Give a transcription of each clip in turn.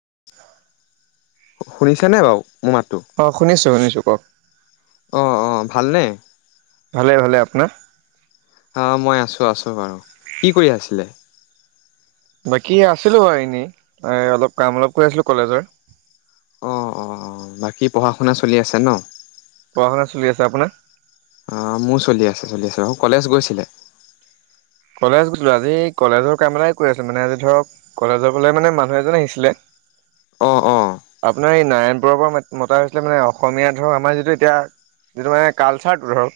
[unintelligible] শুনিছা নে বাও? মোৰ মাত টো। নিছো ক। অ অঁ ভালনে? ভালে ভালে আপোনাৰ? অ মই আছো আছো বাৰু কি কৰি আছিলে? বাকী আছিলো আৰু এনেই অলপ কাম অলপ কৰি আছিলো কলেজৰ। অঁ অঁ অ বাকী পঢ়া শুনা চলি আছে ন? পঢ়া শুনা চলি আছে আপোনাৰ? অ মোৰ চলি আছে চলি আছে, আৰু কলেজ গৈছিলে? কলেজ গ আজি কলেজৰ কাম এটাই কৈ আছে মানে আজি ধৰক কলেজৰ ফালে মানে মানুহ এজন আহিছিলে। অঁ অঁ আপোনাৰ এই নাৰায়ণপুৰৰ পৰা মতা হৈছিলে মানে অসমীয়া ধৰক আমাৰ যিটো এতিয়া যিটো মানে কালচাৰটো ধৰক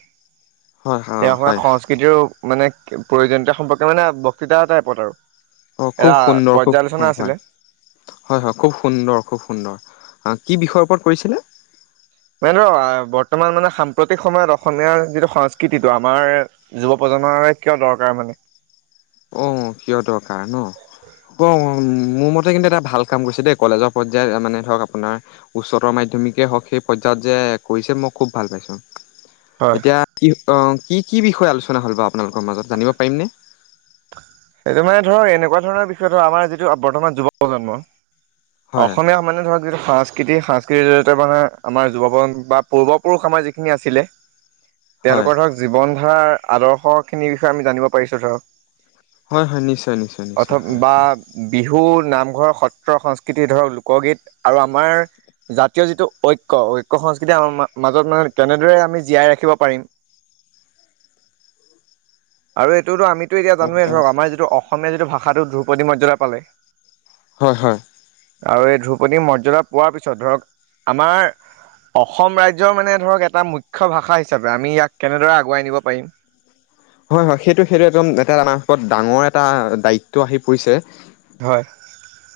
হয় অ', হয়। [unintelligible] সংস্কৃতিৰো মানে প্ৰয়োজনীয়তা সম্পৰ্কে মানে বক্তৃতা টাইপত আৰু। অ এটা খুব সুন্দৰ খুব অ পৰ্যালোচনা আছিলে হয় হয় হয় খুব সুন্দৰ খুব সুন্দৰ কি বিষয়ৰ ওপৰত কৰিছিলে? [unintelligible] বৰ্তমান মানে সাম্প্ৰতিক সময়ত অসমীয়াৰ যিটো সংস্কৃতিটো আমাৰ যুৱ প্ৰজন্মৰে কিয় দৰকাৰ মানে? অ', কিয় দৰকাৰ ন? অ', মোৰ মতে কিন্তু এটা ভাল কাম কৰিছে দেই কলেজৰ পৰ্যায়ত মানে ধৰক আপোনাৰ উচ্চতৰ মাধ্যমিকেই হওক সেই পৰ্যায়ত যে কৰিছে মই খুব ভাল পাইছোঁ। হয় এতিয়া কি অ কি কি বিষয়ে আলোচনা হ'ল বা আপোনালোকৰ মাজত জানিব পাৰিমনে? সেইটো মানে ধৰক এনেকুৱা ধৰণৰ বিষয় ধৰক আমাৰ যিটো বৰ্তমান যুৱ প্ৰজন্ম হয় অসমীয়া মানে ধৰক যিটো সংস্ক প্ৰকৃতিক স-সংস্কৃতিৰ জৰিয়তে মানে আমাৰ যুৱ বা পূৰ্বপুৰুষ আমাৰ যিখিনি আছিলে হয় তেওঁলোকৰ ধৰক জীৱন ধাৰ আদৰ্শখিনিৰ বিষয়ে আমি জানিব পাৰিছোঁ ধৰক। হয় হয় নিশ্চয় নিশ্চয় নিশ্চয় হয় হয়। ধু নামঘৰ সত্ৰ সংস্ক কৃতি ধৰক লোকগীত আৰু আমাৰ জাতীয় যিটো ঐক্য ঐক্য সংস্কৃতি আমাৰ মাজত মানে কেনেদৰে আমি জীয়াই ৰাখিব পাৰিম আৰু এইটোতো আমি এতিয়া অ জানোৱেই অ ধৰক আমাৰ যিটো অসম অসমীয়া যিটো ভাষাটো ধ্ৰুপদী মৰ্যাদা পালে হয় হয়। আৰু এই ধ্ৰুপদীৰ মৰ্যদা পোৱাৰ পিছত ধৰক আমাৰ অসম ৰাজ্যৰ মানে ধৰক এটা মুখ্য ভাষা হিচাপে আমি ইয়াক কেনেদৰে আগুৱাই নিব পাৰিম। হয় হয় সেইটো সেইটো একদম এটা আমাৰ ওৰত ডাঙৰ এটা দায়িত্ব আহি পৰিছে। হয়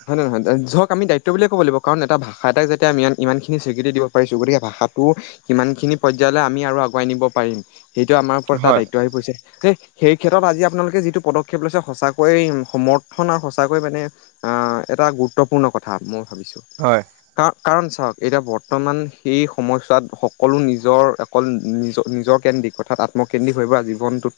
হয় নে [unintelligible] আমি দায়িত্ব বুলিয়ে ক'ব লাগিব কাৰণ এটা ভাষা এটাক যাতে আম ইমানখিনি স্বীকৃতি দিব পাৰিছো গতিকে ভাষাটো কিমান খিনি পৰ্যায়লৈ আমি আৰু আগুৱাই নি পাৰিম। সেইটো আমাৰ ওপৰত এতা হয় দায়িত্ব আহি পৰিছে। সে সেই ক্ষেত্ৰত আজি আপোনালোকে যিটো পদক্ষেপ লৈছে সচাকৈয় সমৰ্থন আৰু সঁচাকৈয় মানে আহ এটা গুৰুত্বপূৰ্ণ কথা মোৰ। ভাবিছোঁ হয় কাৰন কাৰণ চাওক এতিয়া বৰ্তমান সেই সময়ছোৱাত সকলো নিজৰ অকল নিজৰ নিজৰকেন্দ্ৰিক অৰ্থাৎ আত্মকেন্দ্ৰিক হৈ পৰা জীৱনটোত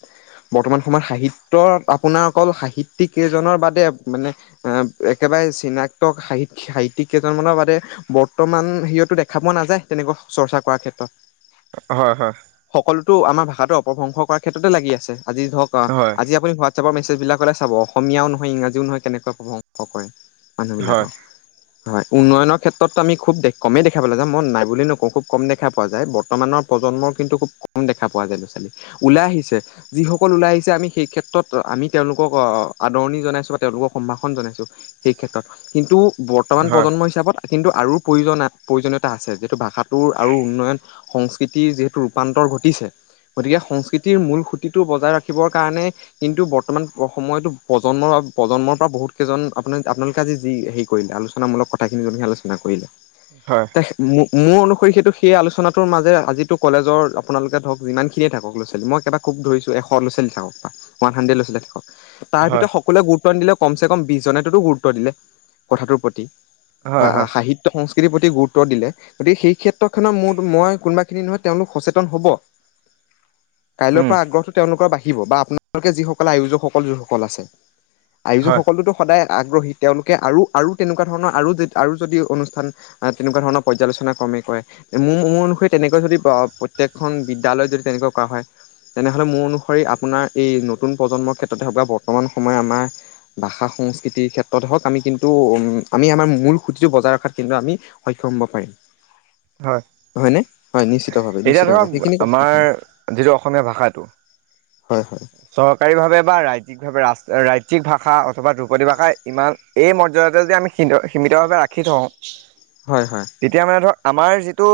বৰ্তমান সময়ত সাহিত্যত আপোনাৰ অকল সাহিত্যিক কেইজনৰ বাদে মানে এ একেবাৰে চিনাক্ত সাহিত সাহিত্যয়িক কেইজনৰ বাদে বৰ্তমান সিয়তো দেখা পোৱা নাযায় তেনেকুৱা চৰ্চা কৰাৰ ক্ষেত্ৰত হয় হয় তো আমাৰ ভাষাটো অপভংস কৰা ক্ষেত্ৰত ততে লাগি আছে আজি ধৰক অ হয় আজি আপুনি ৱাটচাপৰ মেছেজবিলাকলে চাব অসমীয়াও নহয় ইংৰাজীও নহয় কেনেকুৱা প্ৰশংস কৰে হয় মানুহবিলাকক হয় উন্নয়নৰ ক্ষেত্ৰতটো আমি খুব কমেই দেখা পালোঁ যে মই নাই বুলি নকওঁ খুব কম দেখা পোৱা যায় বৰ্তমানৰ প্ৰজন্মৰ কিন্তু খুব কম দেখা পোৱা যায় ল'ৰা ছোৱালী ওলাই আহিছে যিসকল ওলাই আহিছে আমি সেই ক্ষেত্ৰত আমি তেওঁলোকক আদৰণি জনাইছো বা তেওঁলোকক সম্ভাষণ জনাইছোঁ সেই ক্ষেত্ৰত কিন্তু বৰ্তমান হয় প্ৰজন্ম হিচাপত কিন্তু আৰু প্ৰয়োজন প্ৰয়োজনীয়তা আছে যিহেতু ভাষাটোৰ আৰু উন্নয়ন সংস্কৃতিৰ যিহেতু ৰূপান্তৰ ঘটিছে গতিকে সংস্কৃতিৰ মূল খুঁটিটো বজাই ৰাখিবৰ কাৰণে কিন্তু বৰ্তমান সময়তো প্ৰজন্মৰ প্ৰজন্মৰ পৰা বহুতকেইজন আপোনাৰ আপোনালোকে আজি যি হেৰি কৰিলে আলোচনামূলক কথাখিনিহে যেনেকে আলোচনা কৰিলে হয় ত [unintelligible] মোৰ অনুসৰি সেইটো সেই আলোচনাটোৰ মাজেৰে আজিতো কলেজৰ আপোনালোকে ধৰক যিমান খিনিয়ে থাকক ল'ৰা ছোৱালী মই কেবাক খুব ধৰিছো এশ উনৈছে লৈ থাকক ওৱান হানড্ৰেদ লৈছিলে তাৰ হয় ভিতৰত সকলোৱে গুৰুত্ব নিদিলে কম চে কম বিশজনেততো গুৰুত্ব দিলে কথাটোৰ প্ৰতি বা হয় হয় সাহিত্য সংস্কাৰ তিৰ প্ৰতি গুৰুত্ব দিলে গতিকে সেই ক্ষেত্ৰখনত মোৰ মই কোনোবাখিনি নহয় তেওঁলোক সচেতন হ'ব উম পৰা আগ্ৰহ টো তেওঁলোকৰ বাহি ব বা আপোনালোকে যিসকলে আয়োজক সকল যোনসকল আছে হয় আয়োজকসকলোতো সদায় আগ্ৰহী তেওঁলোকে আৰু আৰু তেনেকুৱা ধৰণৰ আৰু আৰু যদি অনুষ্ঠান তেনেকুৱা ধৰণৰ পৰ্যালোচনা ক্ৰমেই কৰে মোৰ মোৰ অনুসৰি তেনেকৈ যদি প্ৰত্যেকখন বিদ্যালয়ত যদি তেনেকুৱা কৰা হয় তেনেহ'লে মোৰ অনুসৰি আপোনাৰ এই নতুন প্ৰজন্মৰ ক্ষেত্ৰতে হওঁক বা বৰ্তমান সময়ত আমাৰ ভাষা সংস্কৃতিৰ ক্ষেত্ৰতে হওঁক আমি কিন্তু উ আমি আমাৰ মূল খুঁতিটো বজাই ৰখাত কিন্তু আমি সক্ষম হ'ব পাৰিম হয় হয়নে হয় নিশ্চিতভাৱ এতিয়া নিশ্চিতভাৱ ধৰক সেইখিনি কথা আমাৰ অসমীয়া ভাষাটো হয় হয় চৰকাৰী ভাৱে বা ৰাজ্যিক ভাৱে ৰা ৰাজি ৰাজিক ভাষা অথবা ধ্ৰুপদী ভাষা ইমান এই মৰ্যাদাতে যদি আমি সী সীমিতভাৱে ৰাখি থওঁ হয় হয় তেতিয়া মানে ধৰ আমাৰ যিটো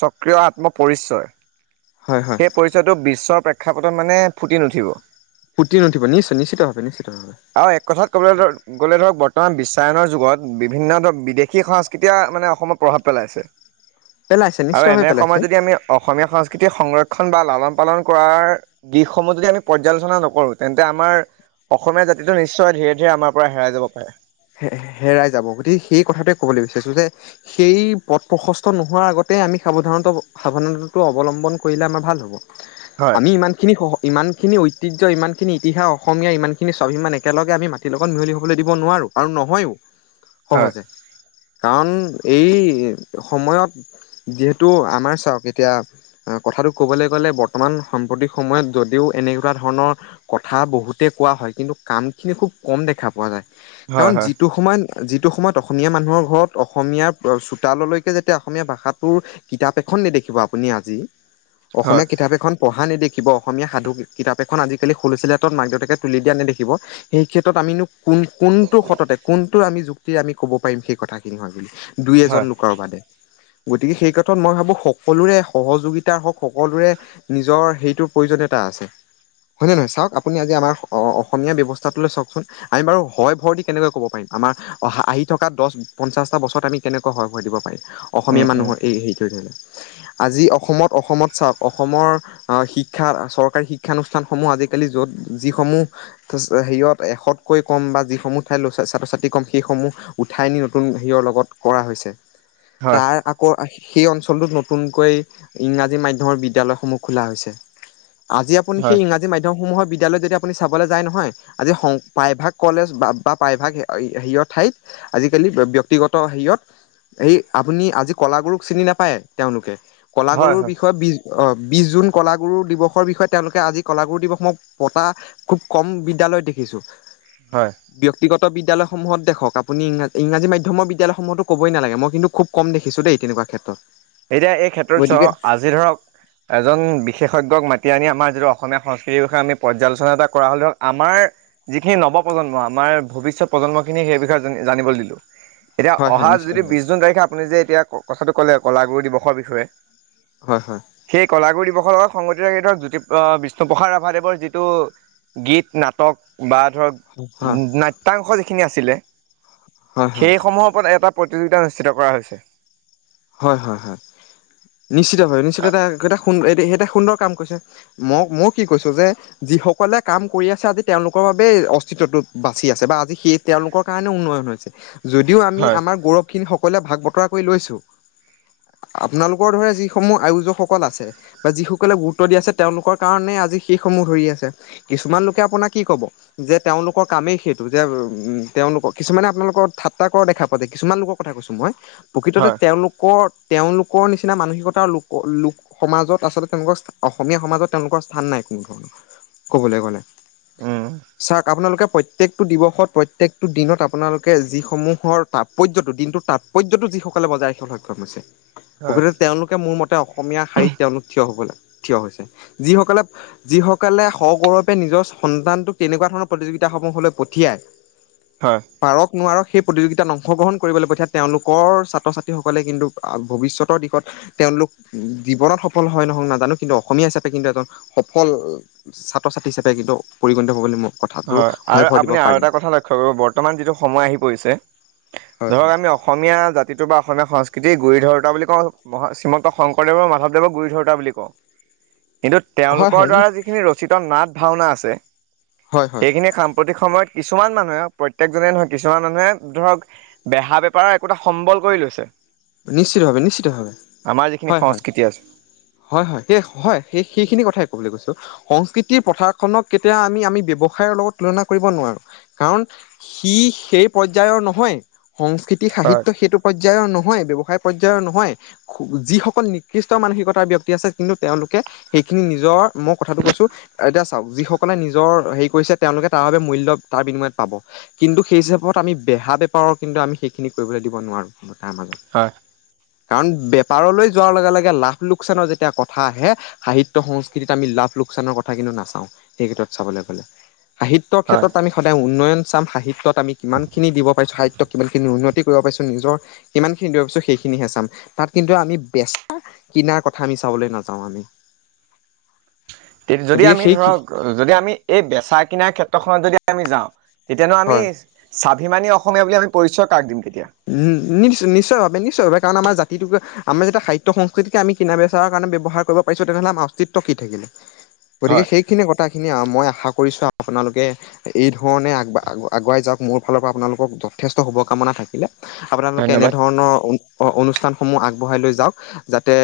স্বকীয় আত্মপৰিচয় হয় হয় সেই পৰিচয়টো বিশ্বৰ প্ৰেক্ষাপটত মানে ফুটি নুঠিব পুতি নুঠিব নিশ্চয় নিশ্চিতভাৱে নিশ্চিতভাৱে আৰু এক কথাত ক'বলৈ গ'লে ধৰক বৰ্তমান বিশ্ব ৰামায়নৰ যুগত বিভিন্ন ধৰ বিদেশী সংস্কৃতিয়ে মানে অসমত প্ৰভাৱ পেলাইছে পেলাইছে আৰু নিশ্চিতভাৱে এনে পেলাইছে সময়ত যদি আমি অসমীয়া সংস্কৃতি সংৰক্ষ খনবা লালন পালন কৰাৰ দৃশ্য অসমত যদি আমি পৰ্যালোচনা নকৰোঁ, তেন্তে আমাৰ অসমীয়া জাতিটো নিশ্চয় ধীৰে ধীৰে আমাৰ পৰা হেৰাই যাব পাৰে। হে হে হেৰাই যাব গতিকে সেই কথাটোৱে কবলৈ বিচাৰিছো যে, সেই পথ প্ৰশস্ত নোহোৱাৰ আগতে আমি সাৱধানতা সাৱধানতাটো অৱলম্বন কৰিলে আমাৰ ভাল হব। হয় আমি ইমান খিনি সহ ইমান। এইখিনি ঐতিহ্য ইমানখিনি ইতিহাস অসমীয়া ইমানখিনি স্বাভিমান একেলগে আমি মাটিৰ লগত মিহলি হ'বলৈ দিব নোৱাৰোঁ। আৰু নহয়ো। হয় সহজে কাৰণ এই সময়ত যিহেতু আমাৰ চাওক এতিয়া কথাটো ক'বলৈ গ'লে বৰ্তমান সাম্প্ৰতিক সময়ত যদিও এনেকুৱা ধৰণৰ কথা বহুতে কোৱা হয়, কিন্তু কামখিনি খুব কম দেখা পোৱা যায়। হয় কাৰণ হয় যিটো সন্মানীয়। যিটো সময়ত অসমীয়া মানুহৰ ঘৰত অসমীয়াৰ প চোতাললৈকে যেতিয়া অসমীয়া ভাষাটোৰ কিতাপ এখন নেদেখিব আপুনি আজি অসমীয়া হয় কিতাপ এখন পঢ়া অহা নেদেখিব অসমীয়া সাধু কিতাপ এখন আজিকালি হুলিচেল ৰেটত মাক দেউতাকে তুলি দিয়া নেদখিব। সেই ক্ষেত্ৰত আমিনো কোন কোন? তোৰহঁততে কোন? এইটো আমি যুক্তিৰে আমি ক'ব পাৰিম সেই কথাখিনি হয় বুলি। দুই এজন হয় লোকৰ বাদে গতিকে সেই কথাত মই ভাবো সকলোৰে সহযোগিতাৰ হওঁক সকলোৰে নিজৰ সেইটোৰ প্ৰয়োজনীয়তা আছে হয় নে নহয় চাওক আপুনি আজি আমাৰ অ অ অসমীয়া ব্যৱস্থাটো লৈ চাওকচোন আমি বাৰু হয় ভৰ দি কেনেকৈ ক'ব পাৰিম আমাৰ অহা আহি থকা দশ পঞ্চাশটা বছৰত আমি কেনেকৈ হয় ভয় দিব পাৰিম। উম অসমীয়া উম মানুহৰ এই হেৰিটোৱে ধৰিলে। আজি অসমত অসমত চাওক অসমৰ আ শিক্ষা চৰকাৰী শিক্ষানুষ্ঠানসমূহ আজিকালি য'ত যিসমূহ থস্ হেৰিয়ত এশতকৈ কম বা যিসমূহত ঠাইলৈ চাই ছাত্ৰ-ছাত্ৰী কম সেইসমূহ উঠাই নি নতুন হেৰিয়ৰ লগত কৰা হৈছে। হয় তাৰ আকৌ আশী সেই অঞ্চলটোত নতুনকৈ ইংৰাজী মাধ্যমৰ বিদ্যালয়সমূহ খোলা হৈছে। আজি আপুনি হয় হেই ইংৰাজী মাধ্যমসমূহত বিদ্যালয়ত যদি আপুনি চাবলৈ যায় নহয় আজি সংহ প্ৰাইভাগ কলেজ বাব- তাত প্ৰায়ভাগহে অয়ি হেৰিয়ৰ ঠাইত আজিকালি ব্যক্তিগত হেৰিয়ত, সেই আপুনি আজি কলাগুৰুক চিনি নাপায় তেওঁলোকে। কলা হয় গুৰুৰ হয় বিষয়ে বিশ অ বিশ জুন কলাগুৰু দিৱসৰ বিষয়ে তেওঁলোকে আজি কলাগুৰু দিৱস মই পতা খুব কম বিদ্যয়ালয়ত দেখিছো। হয়। ব্যক্তিগত বিদ্যালয়সমূহত দেখক আপুনি ইংৰা ইংৰাজী মাধ্যমৰ বিদ্যালয়সমূহতো ক'বই নেলাগে মই কিন্তু খুব কম দেখিছো দেই তেনেকুৱা ক্ষেত্ৰত। এতিয়া এই ক্ষেত্ৰত গতিকে চক আজি ধৰক এজন বিশেষজ্ঞক মাতি আনি আম আমাৰ যিটো অসমীয়া সংস্কৃতিৰ বিষয়ে আমি পৰ্যালোচনা এটা কৰা হ'লেও আমাৰ যিখিনি নৱপ্ৰজন্ম আমাৰ ভৱিষ্যত প্ৰজন্মখিনি সেই বিষয়ে জন জানিবলৈ দিলো। এতিয়া হয় হয় অহা নিশ্চিত যদি হয় বিশ জুন তাৰিখে আপুনি যে এতিয়াত কথাটো ক'লে কলাগুৰু দিৱসৰ বিষয়ে হয় হয় সেই কলাগুৰু দিৱসৰ লগত সংগত ধৰক জ্যোতি বিষ্ণুপ্ৰসাদ ৰাভাদেৱৰ যিটো গীত নাটক বা ধৰক হয় হয় নত্যাংশ খিনি আছিলে। হয় সেই সমূহৰ ওপৰত এটা প্ৰতিযোগিতা অনুষ্ঠিত কৰা হৈছে। হয় হয় হয়। নিশ্চিতভাৱ নিশ্চিত এটা এটা সুন সুন্দৰ কাম কৰিছে মোক মোক কি কৈছো যে যিসকলে কাম কৰি আছে আজি তেওঁলোকৰ বাবেই অস্তিত্বটো বাচি আছে বা আজি সেই তেওঁলোকৰ কাৰণে উন্নয়ন হৈছে। যদিও আমি হয় আমাৰ গৌৰৱখিনি সক অকলে ভাগ বতৰা কৰি লৈছোঁ। আপোনালোকৰ দৰে যিসমূহ আয়োজকসকল আছে বা যিসকলে গুৰুত্ব দি আছে তেওঁলোকৰ কাৰণে আজি সেই সমূহ ধৰি আছে কিছুমান লোকে আপোনাৰ কি কব যে তেওঁলোকৰ কামেই সেইটো যে উম তেওঁলোকক কিছুমানে আপোনালোকৰ ঠাট্টা কৰা দেখা পোৱা যায় কিছুমান লোকৰ কথা কৈছো মই। হয় প্ৰকৃততে লোক তেওঁলোকৰ নিচিনা মানসিকতাৰ লোক লোক সমাজত আচলতে তেওঁলোকৰ অসমীয়া সমাজত তেওঁলোকৰ স্থান নাই কোনো ধৰণৰ ক'বলৈ গ'লে। উম চাক আপোনালোকে প্ৰত্যেকটো দিৱসত প্ৰত্যেকটো দিনত আপোনালোকে যিসমূহৰ তাৎপৰ্যটো দিনটোৰ তাৎপৰ্যটো যিসকলে বজাই সক্ষম হৈছে। হয় প্ৰকৃত তেওঁলোকে মোৰ মতে অসমীয়া শাৰীত তেওঁলোক থিয় হ'ব লাগে। থিয় হৈছে যিসকলে যিসকলে সগৌৰৱে নিজৰ সন্তানটোক তেনেকুৱা ধৰণৰ প্ৰতিযোগিতাসমূহলৈ পঠিয়ায় হয় পাৰক নোৱাৰক সেই প্ৰতিযোগিতাত অংশগ্ৰহণ কৰিবলৈ পঠিয়াই তেওঁলোকৰ ছাত্ৰ ছাত ছ সকলে কিন্তু ভৱিষ্যতৰ দিশত তেওঁলোক জীৱনত সফল হয় নহওক নাজানো কিন্তু অসমীয়া হিচাপে কিন্তু এজন সফল ছাত্ৰ ছাত্ৰী হিচাপে কিন্তু পৰিগণিত হ'ব বুলি মই কথাটো হয় আৰু ভৰ দিব আপুনি আৰু পাৰিম এটা কথা লক্ষ্য কৰিব বৰ্তমান যিটো সময় আহি পৰিছে। হয় হয় ধৰক আমি অসমীয়া জাতিটো বা অসমীয়া সংস্কৃ কিন্তু এই গুৰি ধৰোতা বুলি ক মহা শ্ৰীমন্ত শংকৰদেৱৰ মাধৱদেৱৰ গুৰি ধৰোতা বুলি কওঁ। কিন্তু হয় তেওঁলোকৰ হয় দ্বাৰা যিখিনি ৰচিত নাট ভাওনা আছে হয় হয়, সেইখিনিয়ে সাম্প্ৰতিক সময়ত কিছুমান মানুহে প্ৰত্যেকজনেই নহয় কিছুমান মানুহে ধৰক বেহা বেপাৰৰ একোটা সম্বল কৰি লৈছে। নিশ্চিতভাৱে নিশ্চিতভাৱ আমাৰ যিখিনি সংস্কৃতি আছে হয় হয় সেইখিনি কথাই ক'ব বুলি কৈছো। সংস্কৃতিৰ পথাৰখনক কেতিয়া আমি আমি ব্যৱসায় লগত তুলনা কৰিব নোৱাৰো কাৰণ সি সেই পৰ্যায়ৰ নহয়। সংস্কৃতি হয় সাহিত্য সেইটো পৰ্যায়ৰ ন ব্যয়ৱসায় পৰ্যয়ায়ৰ নহয় যিসকল নিকৃষ্ট মানসিকতাৰ ব্যক্তি আছে। কিন্তু তেওঁলোকে সেইখিনি নিজৰ মই কথাটো কৈছো এতিয়া চাওক যিসকলে নিজৰ হেৰি কৰিছে তেওঁলোকে তাৰ বাবোবে মূল্য তাৰ বিনিময়ত পাব কিন্তু সেই হিচাপত আমি বেহা বেপাৰৰ কিন্তু আমি সেইখিনি কৰিবলৈ দিব নোৱাৰো তাৰ মাজত। হয় কাৰণ বেপাৰলৈ যোৱাৰ লগে লগে লাভ লোকচানৰ যেতিয়া কথা আহে সাহিত্য সংস্কৃতিত আমি লাভ লোকচানৰ কথা কিন্তু নাচাওঁ সেই ক্ষেত্ৰত চাবলৈ গ'লে সাহিত্যৰ হয় ক্ষেত্ৰত আমি সদায় উন্নয়ন চাম সাহিত্যত। আমি কিমান খিনি দিব পাৰিছো হাই। কিমানখিনি উন্নতি কৰিব পাৰিছো নিজৰ কিমান? কিন্তু পিছো সেইখিনিহে চাম তাত কিন্তু আমি বেচা কিনাৰ কথা আমি চাবলৈ নাযাওঁ আমি। তে যদি গতিকে আমি সেই ধৰক যদি আমি এই বেচা কিনাৰ ক্ষেত্ৰত। খত যদি আমি যাওঁ। তেতিয়াানো আমি হয় চ। অভিমানী অসমীয়া বুলি আমি পৰিচয় কাক দিম। তেতিয়া উম নিশ্চয় নিশ্চয় ভাৱ নিশ্চয় ভাবে কাৰণ আমাৰ জাতি। তিটো আমাৰ যেতিয়া সাহ্য সংস্কতিক আমি কিনা বেচাৰ কাৰণে ব্যৱহাৰ কৰিব পাৰছো তেতিয়া হ'লে আমাৰ অস্তিত্ব কি থাকিলে। গতিকে হয় সেইখিনি কথা। সেইখিনি মই আশা কৰিছোঁ আৰু আপোনালোকে এই ধৰণে আগ আগুৱাই যাওক মোৰ ফালৰ পৰা আপোনালোকক যথেষ্ট শুভকামনা থাকিলে। আপোনালোকে ধন্যবাদ এনেধৰণৰ। অনুষ্ঠানসমূহ আগবঢ়াই লৈ যাওক যাতে।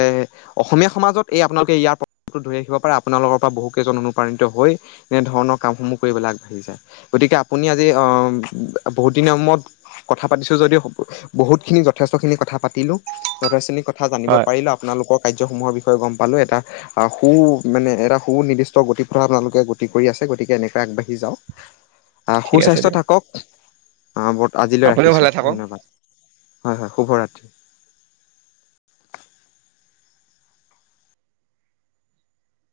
অসমীয়া সমাজত এই আপোনালোকে ইয়াৰ প্ৰভাৱটো ধৰি ৰাখিব পাৰে আপোনালোকৰ পৰা বহুকেইজন অনুপ্ৰাণিত হৈ এনেধৰণৰ কামসমূহ কৰিবলৈ আগবাঢ়ি যায় গতিকে আপুনি আজি বহুদিনৰ মূৰত কথা পাতিছোঁ যদিও। বহুতখিন যথেষ্টখিনি কথা পাতিলো। কথা জানিব হয় পাৰিলে আপোনালোকক। কাৰ্যসমূহৰ বিষয়ে গম পালো এটা সু মানে এটা সুনিৰ্দিষ্ট গতিপথ আপোনালোকে গতি কৰি আছে গতিকে এনেকৈ আগবাঢ়ি যাওঁ। আহ ঠিক আছে সুস্বাস্থ্য দিয়ক থাকক। অঁ বত আজিলৈ আপুনিও ৰাখিছোঁ ভালে থাকক ধন্যবাদ। হয় হয় শুভ ৰাত্ৰি।